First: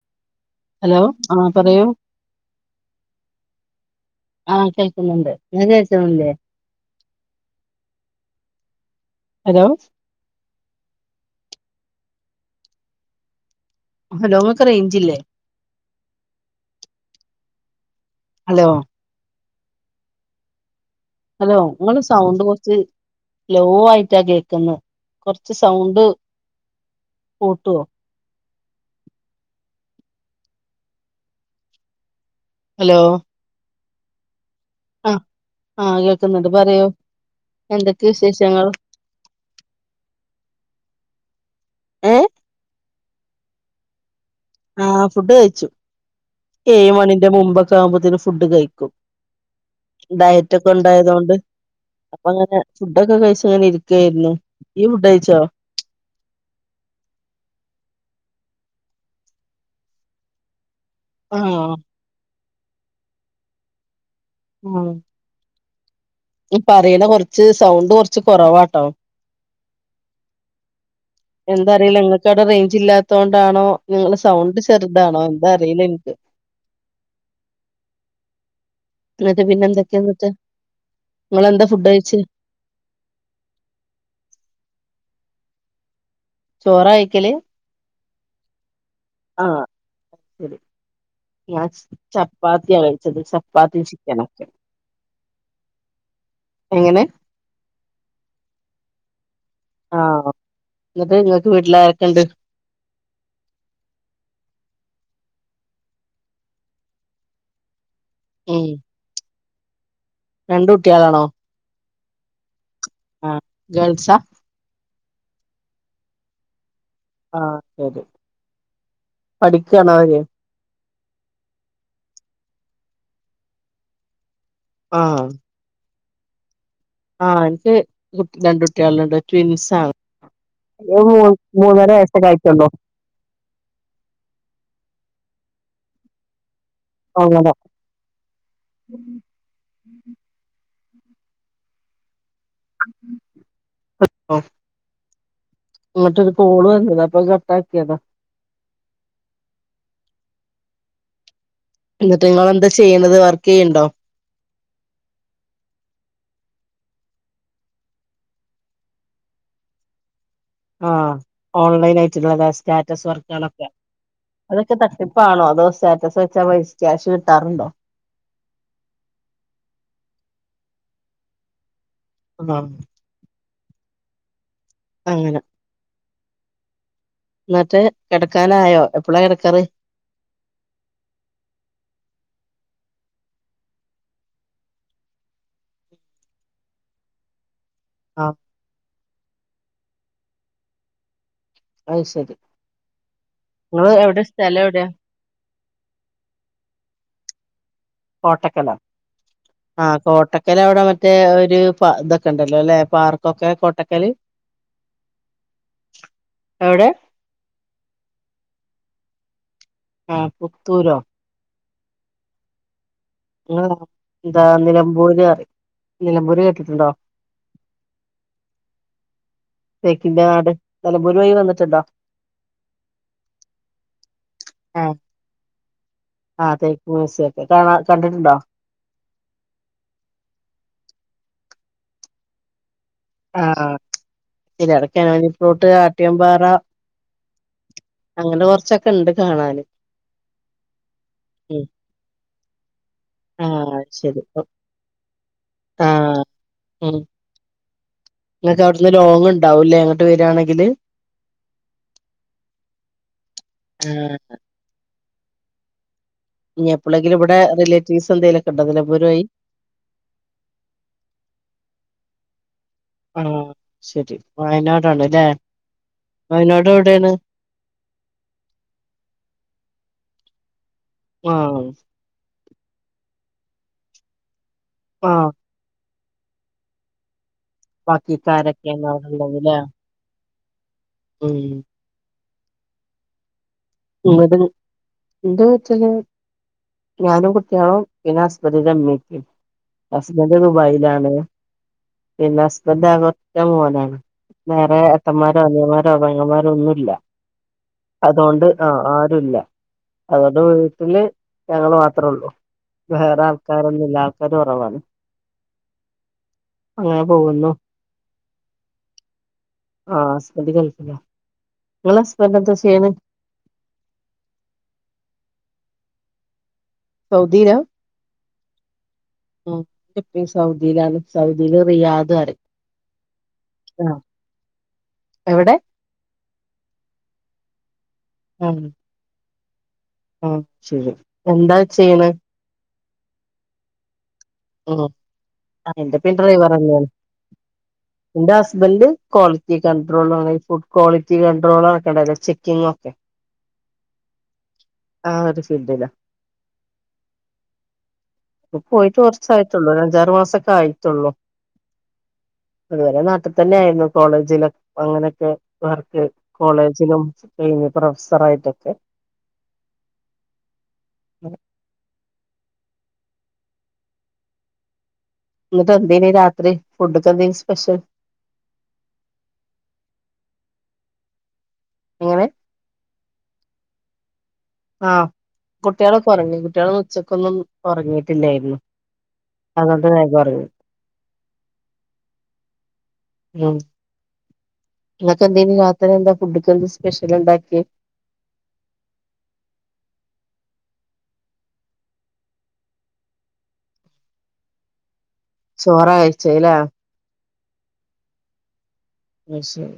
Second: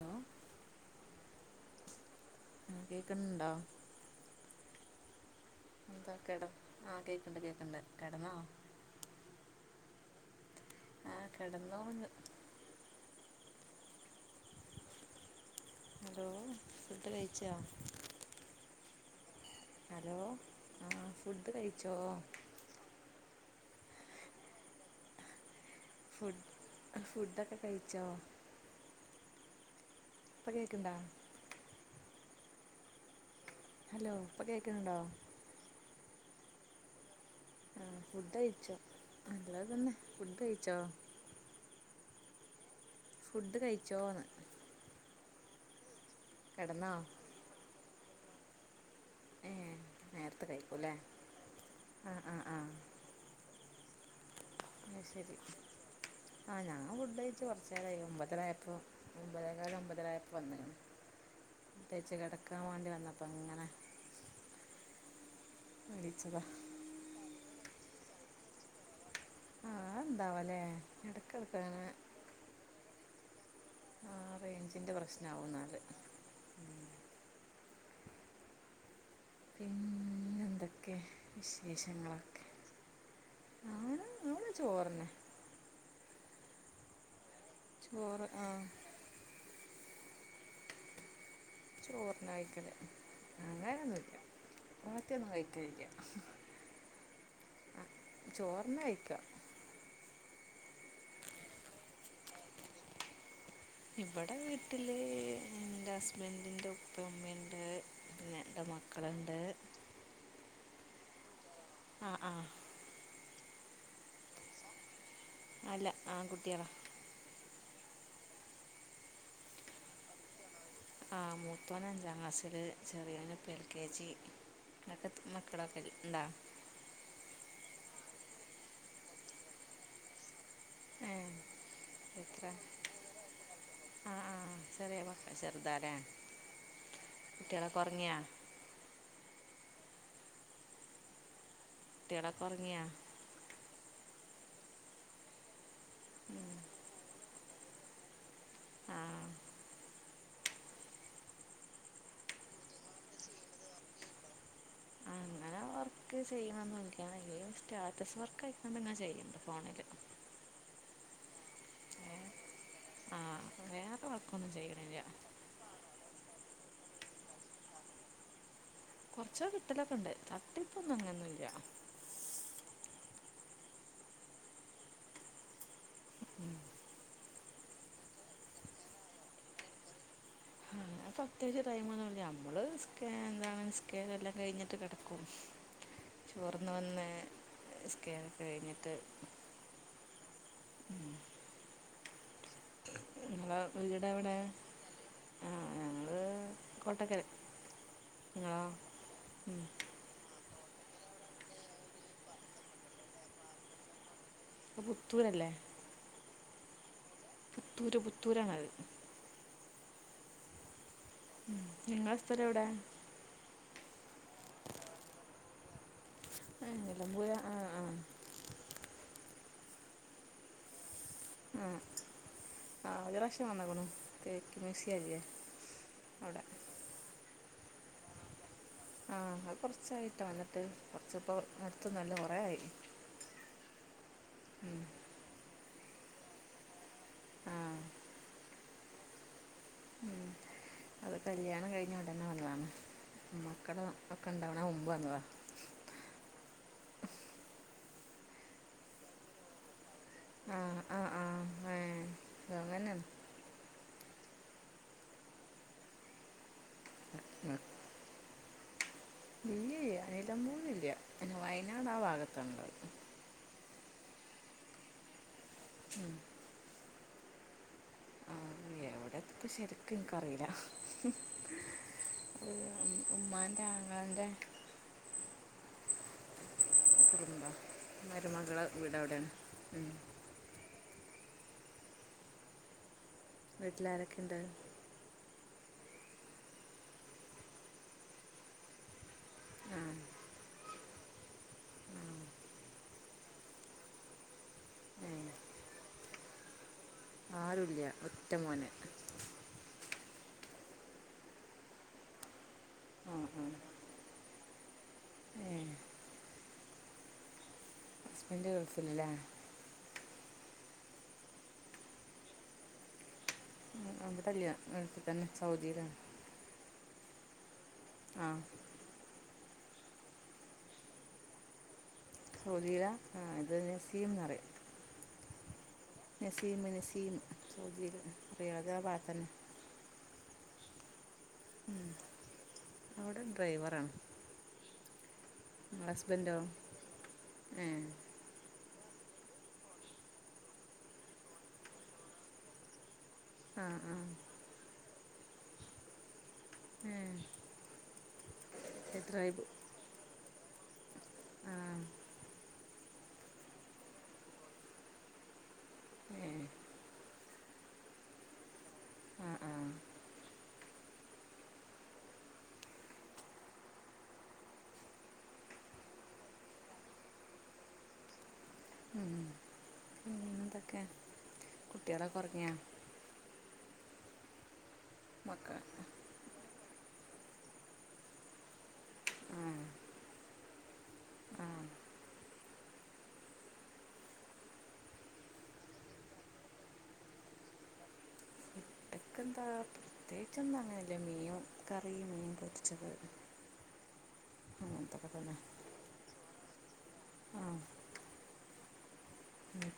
Hello hello ആ പറയൂ കേക്കുന്നുണ്ടോ കേൾക്കുന്നുണ്ട് ഇങ്ങക്ക് എന്താ കേൾക്കുന്നില്ലേ കട ആഹ് കേക്കണ്ട് കേക്കണ്ട് കടന്നോ ഹലോ ആഹ കിടന്നോു ഹലോങ്ങൊക്കെ റേഞ്ചല്ലേ ഹലോ സട്ടലയിച്ച ഹലോ ഹലോ ആ ഫുഡ് ഹലോ കഴിച്ചോ നിങ്ങള്ൾ സൗണ്ട് കുറച്ച് ലോ ആയിട്ടാ കേൾക്കുന്നത് കുറച്ച് ഫുഡ് ഫുഡൊക്കെ കൂട്ടുവോ കഴിച്ചോ പകക്കണ്ട ഹലോ ഹലോ ഇപ്പൊ കേൾക്കുന്നുണ്ടോ ആഹ കേൾക്കുന്നുണ്ട് പറയോ ആ ഫുഡ് കഴിച്ചോ നല്ല തന്നെ ഫുഡ് കഴിച്ചോ ഫുഡ് കഴിച്ചോന്ന് ആ ഫുഡ് കഴിച്ചു എ കിടന്നോ മണിന്റെ മുമ്പൊക്കെ ആവുമ്പോത്തന് ഫുഡ് കഴിക്കും ഏ നേരത്തെ ഡയറ്റ ഒക്കെ കഴിക്കൂല്ലേ ഉണ്ടായതൊണ്ട് ആ അപ്പ ആ ആ അങ്ങനെ ഫുഡൊക്കെ കഴിച്ചങ്ങനെ ഇ ഒക്കായിരുന്നു ശരി ആഹ് ഞാൻ ഫുഡഴച്ച കൊറച്ച നേരമ്പ നായപ്പോ ഒമ്പതേക്കാൽ ഒമ്പതരായായപോ വന്നേ ആഹ വെക്കാൻ വേണ്ടി വന്നപ്പോൾ അങ്ങനെ ഉം ഈ പറയണ കൊറച്ച് സൗണ്ട് കൊറച്ച് കൊറവാട്ടോ ആഹ് അതെന്താവൊലേ എന്താറീല ഇങ്ങക്ക് അവിടെ റേഞ്ച് ഇല്ലാ ട്ടാണോ ആ നിങ്ങളെ സൗണ്ട് റേഞ്ചിൻ്റെ ചെറ്താണോ പ്രശ്നമാവും എന്താ എന്നാൽ അറീല ഇൻക്ക്. ഇന്നിട്ട് പിന്നെ എന്തൊക്കെ ഇന്ന്ട്ട് പിന്നെന്തൊക്കെ ഇങ്ങളെന്താ ഫുഡ് കഴിച്ച് ഞാന് ഞങ്ങള് ചോറന്നെ ചോറാ കഴിക്കല് ചോറ് ആഹ് ആഹ് ശരി ഞാൻ ചോറിനെ കഴിക്കൽ ചപ്പാത്തിയാ കഴിച്ചത് ചപ്പാത്തിയും ചിക്കനൊക്കെ ചപ്പാത്തി ഒന്നും കഴിക്കലില്ല്യ. എങ്ങനെ ആഹ് ചോറെന്നെ കഴിക്ക ആഹ് ഇന്നിട്ട് ഇങ്ങക്ക് വീട്ടിലാരെക്കെ ഇണ്ട്? ഇബടെ വീട്ടില് ഇന്റെ ഹസ്ബൻ്റിന്റെ ഉപ്പയും ഉമ്മിംണ്ട്. പിന്നെ ഇന്റെ ഉം മക്കള്ണ്ട്. രണ്ട് കുട്ടികളാണോ? ആഹ് ആഹ് ആഹ് ഗേൾസ്സാ അല്ല ആൺകുട്ടികളാ ആഹ് ശരി പഠിക്കുവാണോ അവര് ആഹ് മൂത്തോൻ അഞ്ചാം ക്ലാസില് ചെറിയോൻ ഇപ്പോ എൽ കെ ജി നിങ്ങൾക്ക് ആഹ് എത്ര [unintelligible] ഇണ്ടാ ആഹ് എനിക്ക് കുട്ടി രണ്ട് കുട്ടികളുണ്ട് ട്വിൻസാണ്. ഒരു ഏ മോ മൂന്നര എത്ര വയസ്സൊകെയായിട്ടുള്ളു ചെറുതല്ലേ അങ്ങനെ കുട്ടികളൊക്കെ ഉറങ്ങിയാ? കുട്ടികളൊക്കെ ഉറങ്ങിയാ? ഓഹ് ഇങ്ങട്ടൊരു കോള് വന്നതാ അപ്പൊ കട്ട്‌ അക്കിയതാ ആ എന്നിട്ട് നിങ്ങള് എന്താ ചെയ്യുന്നത് വർക്ക് ചെയ്യാനുണ്ടോ? ആഹ് അങ്ങനെ വർക്ക് ചെയ്യണമെന്നുമില്ല ഇനിയും സ്റ്റാറ്റസ് വർക്ക് ആയിക്കൊണ്ട് ഇങ്ങനെ ചെയ്യുന്നുണ്ട് ഫോണില് ആഹ് ഓൺലൈൻ ആയിട്ടുള്ളതാ സ്റ്റാറ്റസ് ആ വർക്കുകളൊക്കെ വേറെ വർക്കൊന്നും അതൊക്കെ ചെയ്യണില്ല തട്ടിപ്പാണോ അതോ സ്റ്റാറ്റസ് വെച്ചാ പൈ ക്യാഷ് കിട്ടാറുണ്ടോ? കൊറച്ചോ കിട്ടലൊക്കെയുണ്ട് തട്ടിപ്പൊന്നും അങ്ങനെയൊന്നുമില്ല അന്നാ അങ്ങനെ എന്നിട്ട് കിടക്കാനായോ എപ്പോഴാ കിടക്കാറ് ആഹ് പ്രതേകിച്ചു ടൈം ഒന്നുല്ല നമ്മള് എന്താന്നു നിസ്കാരം എല്ലാം കഴിഞ്ഞിട്ട് കെടക്കും ചോർന്ന് വന്നേ ആഹ് നിസ്കാരക്കെ കഴിഞ്ഞിട്ട് അയ്ശരി. നിങ്ങള വീടെ എവിടെ എവിടെയാ ആ ഞങ്ങള് കോട്ടക്കര കോട്ടക്കല ആ കോട്ട ക്കല് അവിടെ മറ്റേ ഒരു ഇതൊക്കെ ഉണ്ടല്ലോ അല്ലെ പാർക്കൊക്കെ കൊട്ടക്കല്? പ്പ പുത്തൂരല്ലേ? എവ്ടെ? പുത്തൂര് പുത്തൂരാണത്. ആഹ് പുത്തൂരോ? ഉം നിങ്ങളെ സ്ഥലെവ്ടെ? ആ എന്താ നിലമ്പൂര റിം ആഹ് എല്ലം പോയ ആഹ് ആഹ് സേക്കിന്റെ ആട് ആഹ് ആഹ് ഒര് റാശ്യം വന്ന്ക്ക്ണു തേക്ക് ആഹ് മ്യൂസിയം ല്ല്യെ ആ തേക്ക് മ്യൂസ്യൊക്കെ കാണ കണ്ട്ട്ടുണ്ടോ ആഹ് അ കൊർച്ചായിട്ടോ വന്ന്ട്ട് കൊർച്ച് പ്പം അടുത്തൊന്നുഅല്ല കൊറെ ആയി ആഹ് ഉം. തിലടക്കാ [unintelligible] ട്ട് ആട്ട്യംപാറ ആ അങ്ങനെ കൊർച്ചൊക്കെ ണ്ട് കാണാന് അത് ഉം കല്യാണം കഴിഞ്ഞുടനെ വന്നതാണ് ആഹ് മക്കടെ ശരി ഒക്കെ ണ്ടാവണ മുമ്പ് വന്നതാ ണ് ആഹ് ഉം ങ്ങകൗട്ന്ന് ലോങ് ണ്ടാവുല്ലേ ട്ട് ആ വരാണെങ്കില് ആ ആ ഏ അങ്ങനെ ഉം ഞെ പ്പളെങ്കിലുവ്ടെ റിലെറ്റീവ്സെന്തേലൊക്കെ ണ്ടോ തിലെ ഇല്ല്യേ [unintelligible] ല്ല പിന്നെ വയനാടാ ഭാഗത്താണ്ള്ളത് ആഹ് ശരി വയനാടാണ് ലേ വയനാടെവിടെയാണ് ആ എവ്ടെത്തും ശരിക്കും എനിക്കറിയില്ല ആഹ് ഉമ്മാൻ്റെ ആങ്ങളൻ്റെ ആഹ് [inaudible] മരുമകളെ വീട് അവിടെയാണ് ബാക്കിക്കാരൊക്കെഞടെണ്ടെങ്കിലെ ഉം. ഉം വീട്ടിലാരൊക്കെ ങ്ങള്ത് ഉണ്ട് ന്ത്‌ ചെയ്യ ഞാനും കുട്ട്യാളു പിന്നസ്ബന്റിന്റെ മ്മി പ്പിമ് ആ ഹസ്ബന്റ് ദുബായിലാണ്. പിന്നെ ഹസ്ബൻഡ് ആകൊറ്റ മോനാണ്. വേറെ ഏട്ടമ്മാരോ അനിയമ്മാരോ പെങ്ങമ്മാരോന്നുല്ല. ആരുല്ല ഒറ്റ മോന് ആരുല്ല അതോണ്ട് വീട്ടില് ഞങ്ങള് മാത്രൊള്ളു വേറെ ആൾക്കാരൊന്നും ഇല്ല ആൾക്കാരൊറവാണ് ഉം അങ്ങനെ പോകുന്നു ഹസ്ബൻഡ് ഗെൾഫില്ല ആഹ് ഹസ്ബൻഡ് ഗൾഫില ങ്ങളസ്ബൻഡ് ചെയ്യണെ അല്ല അ മ് തന്നെ സൗ സൗദീ ലാ ആഹ് ആ ന്റ പ്പി സൗദിലാണ് സൗദില് റിയാ പറയും സൗദീല ആ ത് നസീം ന്നറിം എവ്ടെ നെസീമ് നെസീം സൗദീല് റിയാദ് ആ ഭാത്തെന്നെ. അ ശരി എന്താ ചെയ്യ്ണ് അവ്ടെ ഡ്രൈവറാണ് അ ആണോ എന്റെ പെൺ ഹസ്ബൻഡോ ഡ്രൈവറെന്നേണ് ഏ എന്റെ ഹസ്ബന്റ് ക്വാളിറ്റി കൺട്രോളാണ് ഫുഡ് ക്വാളിറ്റി കൺണ്ട്രോളൊക്കെണ്ടല്ലോ ചെക്കിങ്ങൊക്കെ ആ ആ ആ ഒരു ഫീൽഡില ഏ പ്പോ പോയിട്ട് കൊർ ഡ്രൈവ് സായിട്ടുള്ളൂ അഞ്ചാറ് മാസൊക്കായിട്ടുള്ളൂ ആ അതുവരെ നാട്ടിൽ തന്നെ ആയിരുന്നു കോളേജിലും അങ്ങനൊക്കെ വർക്ക് ഏ കോളേജിലും കഴിഞ്ഞ് പ്രൊഫസറായിട്ടൊക്കെ ആ ആ [inaudible] ന്നിട്ട് എന്തേന്നു രാത്രി ഫുഡ്‌ [unintelligible] സ്പെഷ്യൽ ഉം പിന്നെന്തൊക്കെ കുട്ട്യാളൊക്കെ എങ്ങനെ ഒറങ്ങിയോ ആ മക്കൾ കുട്ട്യാളൊക്കെ ഒറങ്ങി കുട്ട്യാള് ച്ചക്കൊന്നും ഒറങ്ങിട്ടില്ലേര്ന്ന് ആ അതോണ്ട് വേഗൊറങ്ങി ആ ഉം നിങ്ങക്ക്ക്കെന്തേന്നു രാത്രി എന്താ ഫുഡ്ക്കെന്ത സ്പെഷ്യൽ ണ്ടാക്ക്യേ ന്താ പ്രത്യേകിച്ചൊന്നും അങ്ങനല്ല മീൻ കറിയും മീൻ പൊരിച്ചത് അങ്ങൻത്തൊക്കെ തെന്നേ ചോറ കഴിച്ചത് ല്ലേ ആ അത്ശെരി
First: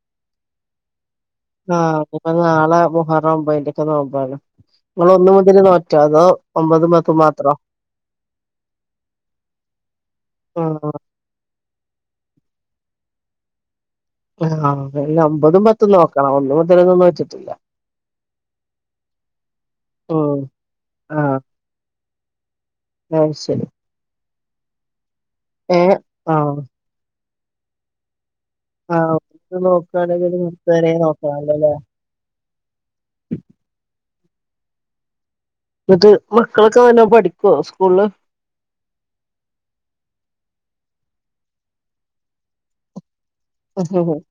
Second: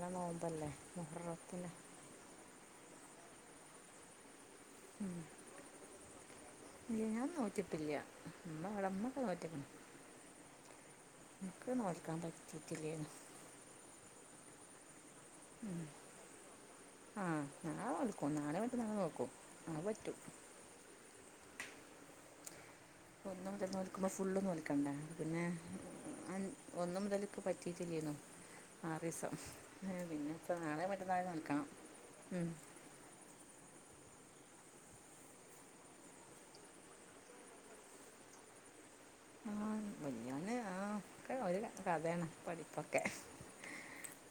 ന്ന് നോമ്പല്ലേ മുഹറത്തിന് ആ പിന്നെ നാളെ മുഹറം ഒമ്പതിന്റൊക്കെ നോമ്പാണ് [unintelligible] നിങ്ങള് ഒന്ന് മുതല് നോറ്റോ അതോ ഒമ്പത് ൻക്ക് പത്തും മാത്രോ ആ നോൽക്കാൻ പറ്റീറ്റില്ലേന്ന് ആ ഇ ഒമ്പതും പത്തും നോക്കണം ഒന്ന് മുതലൊന്നും ആ നോറ്റിറ്റില്ല നാളെ നോൽക്കും നാളെ മറ്റു നാളെ നോക്കും [inaudible] [unintelligible] ആ അത് ഒന്ന് ശരി മുതൽ നോൽക്കുമ്പോ ഫുൾ നോൽക്കണ്ടേ ഏ ആ ക്ക് പറ്റിറ്റില്ലേന്നു ആ ഒന്ന് നോക്കാണെങ്കിൽ ഇപ്പം മുപ്പത് നാളെ വെരെ മറ്റന്നാൾ നോക്കണല്ലോ നോൽക്കണം ല്ലേ [unintelligible] ന്ന്ട്ട് മക്കളൊക്കെ നല്ലോം പഠിക്കോ സ്കൂള്ല് ആ ആ വലിയവന് ഒക്കെ ഒരു കഥെണ് പഠിപ്പൊക്കെ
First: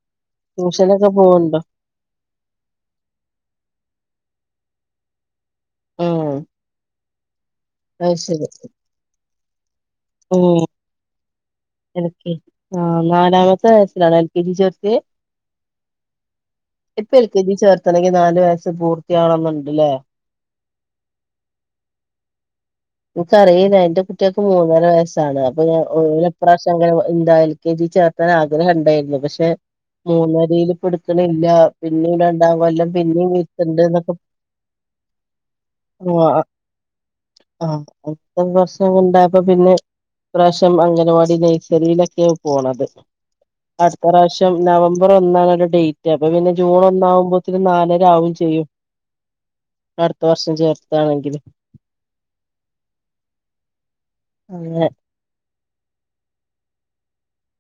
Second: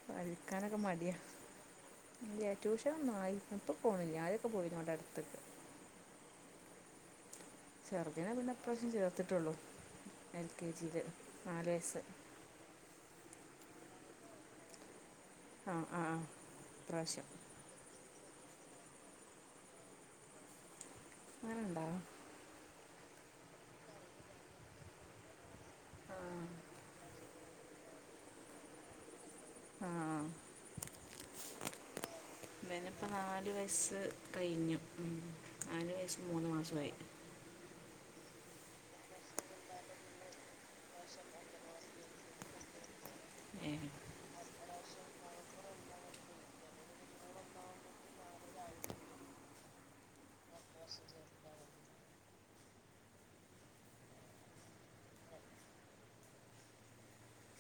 പടിക്കാനൊക്കെ ട്യൂഷനൊക്കെ മട്യ പോവണ്ടോ റ്റൂഷനൊന്നായില്ല പ്പൊ പുളിഞ്ഞാലൊക്കെ പോയിരുന്നു ഇവടെ അടുത്ത് ഉം അത് ചെറ്ത് നെ ശരി പിന്നെ ഇപ്രാഷ്യം ചേർത്തിട്ടുള്ളൂ എൽ ഉം കെ ജില് എൽ കെ ജി ആ നാലാമത്തെ വയസ്സിലാണോ എൽ കെ ജി ചേർത്യേ ആ ആ ആ ഇപ്പൊ ഇപ്രാവശ്യം എൽ കെ ജി ചേർത്തണെങ്കിൽ നാ ല് വയസ്സ് പൂർത്തിയാവണെന്ന്ണ്ട് ല്ലേ അങ്ങനെ ണ്ടോ ഇൻക്കറില്ല ന്റെ കുട്ട്യാക്ക് മൂന്നര വയസ്സാണ് അപ്പൊ ഓല് ആഹ് ഇപ്രാശ്യം അംഗല എന്താ എൽ കെ ജി ചേർത്താൻ ആഗ്രഹം ഇണ്ടേരുന്നു പക്ഷെ ആഹ് മൂന്നരയില്പ്പ്ടുക്ക്ണില്ല പിന്നേം രണ്ടാം കൊല്ലം ഇവനിപ്പോ പിന്നിം ഇര്ത്ത്ണ്ട് ന്നൊക്കെ പ നാലു വയസ്സും മൂന്ന് മാസം ആയി [unintelligible] പ്രാശ്യം അംഗനവാടി നെഴ്സറിലൊക്കെ പോണത് ഏഹ് അടുത്ത പ്രാശ്യം നവംബർ ഒന്നാണ് ഓന്റെ ഡേറ്റ് അപ്പൊ പിന്നെ ജൂൺ ഒന്നാവുമ്പോത്തിന് നാലര ആവും ചെയ്യും [unintelligible] അടുത്ത വർഷം ചേർത്താണെങ്കില് ആഹ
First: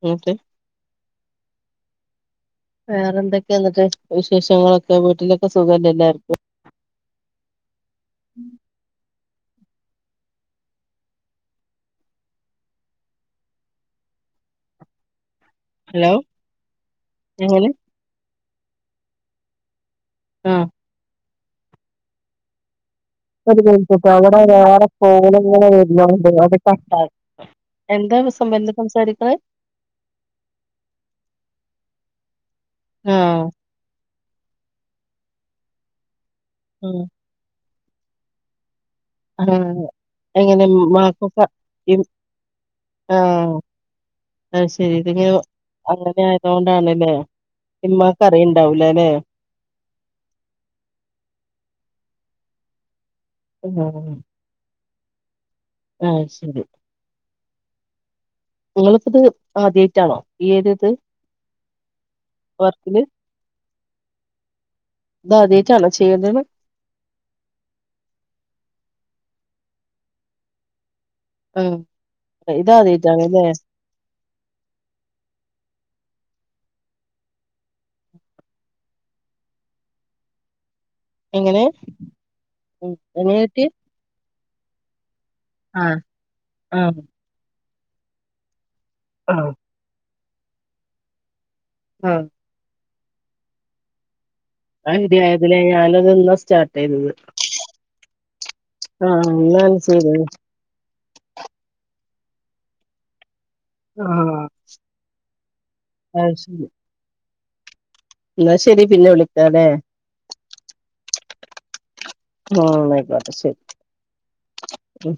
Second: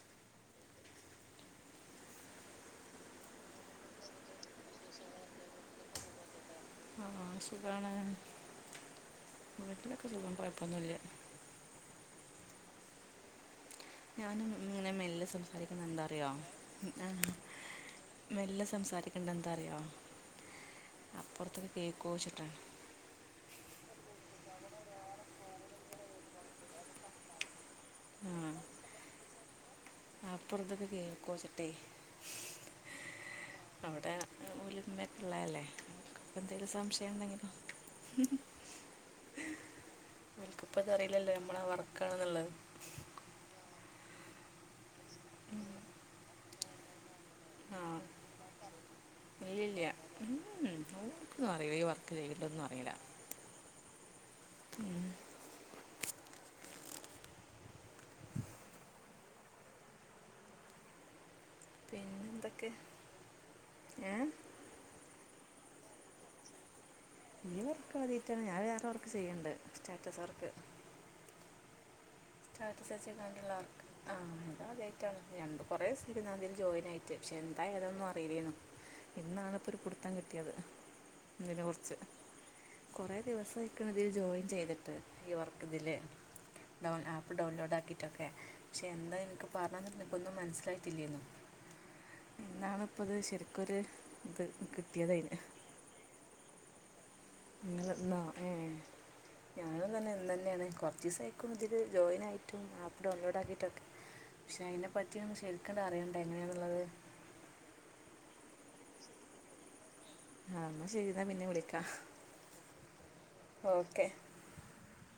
ട്ട [unintelligible] വേറെ എന്തൊക്കെയ എന്നിട്ട് വിശേഷങ്ങളൊക്കെ വീട്ടിലൊക്കെ സുഖല്ല എല്ലർക്കും ആ സുഖമാണ് വീട്ടിലൊക്കെ സുഖം കുഴപ്പമൊന്നുമില്ല ഞാനും ഇങ്ങനെ മെല്ല് സംസാരിക്കുന്നു എന്താ ഹലോ അറിയോ എങ്ങനെ മെല്ല സംസാരിക്കണ്ട എന്താ അറിയാ ആഹ അപ്പുറത്തൊക്ക കേൾക്കുക വെച്ചിട്ടാണ് പിച്ചട്ട അവിടെ വേറെ പോണ വണ്ട് അത് ക [unintelligible] എന്താ സം എന്ത സംസാരിക്കുന്നത് ആപ്പുറത്തൊക്കെ കേൾക്കോ ചട്ടേ ആഹ് അവിടെ ഉലിമക്കള്ളല്ലേ എന്തെിലും ആഹ് സംശയം എന്തെങ്കിലോ ആഹ എങ്ങനെ ഇതറിയില്ലല്ലോ മാക്ക നമ്മളാ വർക്കാണെന്നുള്ളത് ആഹ അ ശരി ഇതിെ അങ്ങനെ ആയത കൊണ്ടാണല്ലേ ആഹ ഇല്ലല്ല ഓർക്ക് അ വർക്ക് ചെയ ണ്ടൊന്നും അറിയില [unintelligible] ഉം ആഹ് ശരി നിങ്ങൾക്കിത് ആദ്യായിട്ടാണോ ഈ ഒരിത്? എന്തൊക്കെ ഏഹ്? ഇതാദ്യട്ടാണോ ചെയ്യേണ്ടത്? ഈ വർക്ക് ആദ്യായിട്ടാണ് ഞാൻ വേറെ വർക്ക് ചെയ്യണ്ട് സ്റ്റാറ്റസ് വർക്ക്. ഉം സ്റ്റാറ്റസ് വെച്ച് ഇടാനുള്ള വർക്ക്‌ ആഹ് ഇതാദ്യായിട്ടാണ്. ഞാൻ ന്നിട്ട് കുറെ ദിസം ഇരുന്നതിൽ ജോയിൻ ആയിട്ട് പക്ഷെ എന്താ ഏതൊന്നും അറിയില്ലേനു ഇന്നാണിപ്പോ ഒരു പിടുത്തം കിട്ടിയത്. ഇതിനെ എങ്ങനെ കുറച്ച് ഉം കൊറെ എങ്ങനെ കിട്ടി ദിവസമായിക്കണ് ഇതില് ജോയിൻ ചെയ്തിട്ട്. ഈ വർക്ക് ഇതില് ആഹ് ഡൗൺ ആഹ് ആപ്പ് ഡൗൺലോഡ് ആക്കീട്ടൊക്കെ പക്ഷെ എന്താ എനിക്ക് ആഹ് പറഞ്ഞാന്നെനിക്കൊന്നും മനസ്സിലായിട്ടില്ലേനു. ആഹ് അപ്പൊത് ശരിക്കൊരു ഇത് [unintelligible] കിട്ടിയത് അതിന് ആയതിനെ ഞാനിത് ഇന്നാ സ്റ്റാർട്ട് ചെയ്തത്. നിങ്ങാ ഏ ആഹ് എന്നാണ് ഞാന തന്നെ ഇ ചെയ്തത് തന്നെയാണ് കൊറച്ച ദിവസം ആയിക്കോ ഇതില് ജോയിൻ ആയിട്ടും ആപ്പ് ഡൗൺലോഡ് ആക്കി ട്ടും ആഹ് പക്ഷെ അയിനേ പറ്റി ഒന്നും ശരിക്കണ്ട് അറിയണ്ടേ എങ്ങനെയാണുള്ളത്. ഇന്നാ ശരി പിന്നെ വിളിക്കാല്ലേ ആഹ് എന്നാ ശരി എന്നാ പിന്നെ വിളിക്കാം ആഹ് എന്ന ആയിക്കോട്ടേ ശരി ഓക്കെ ഉം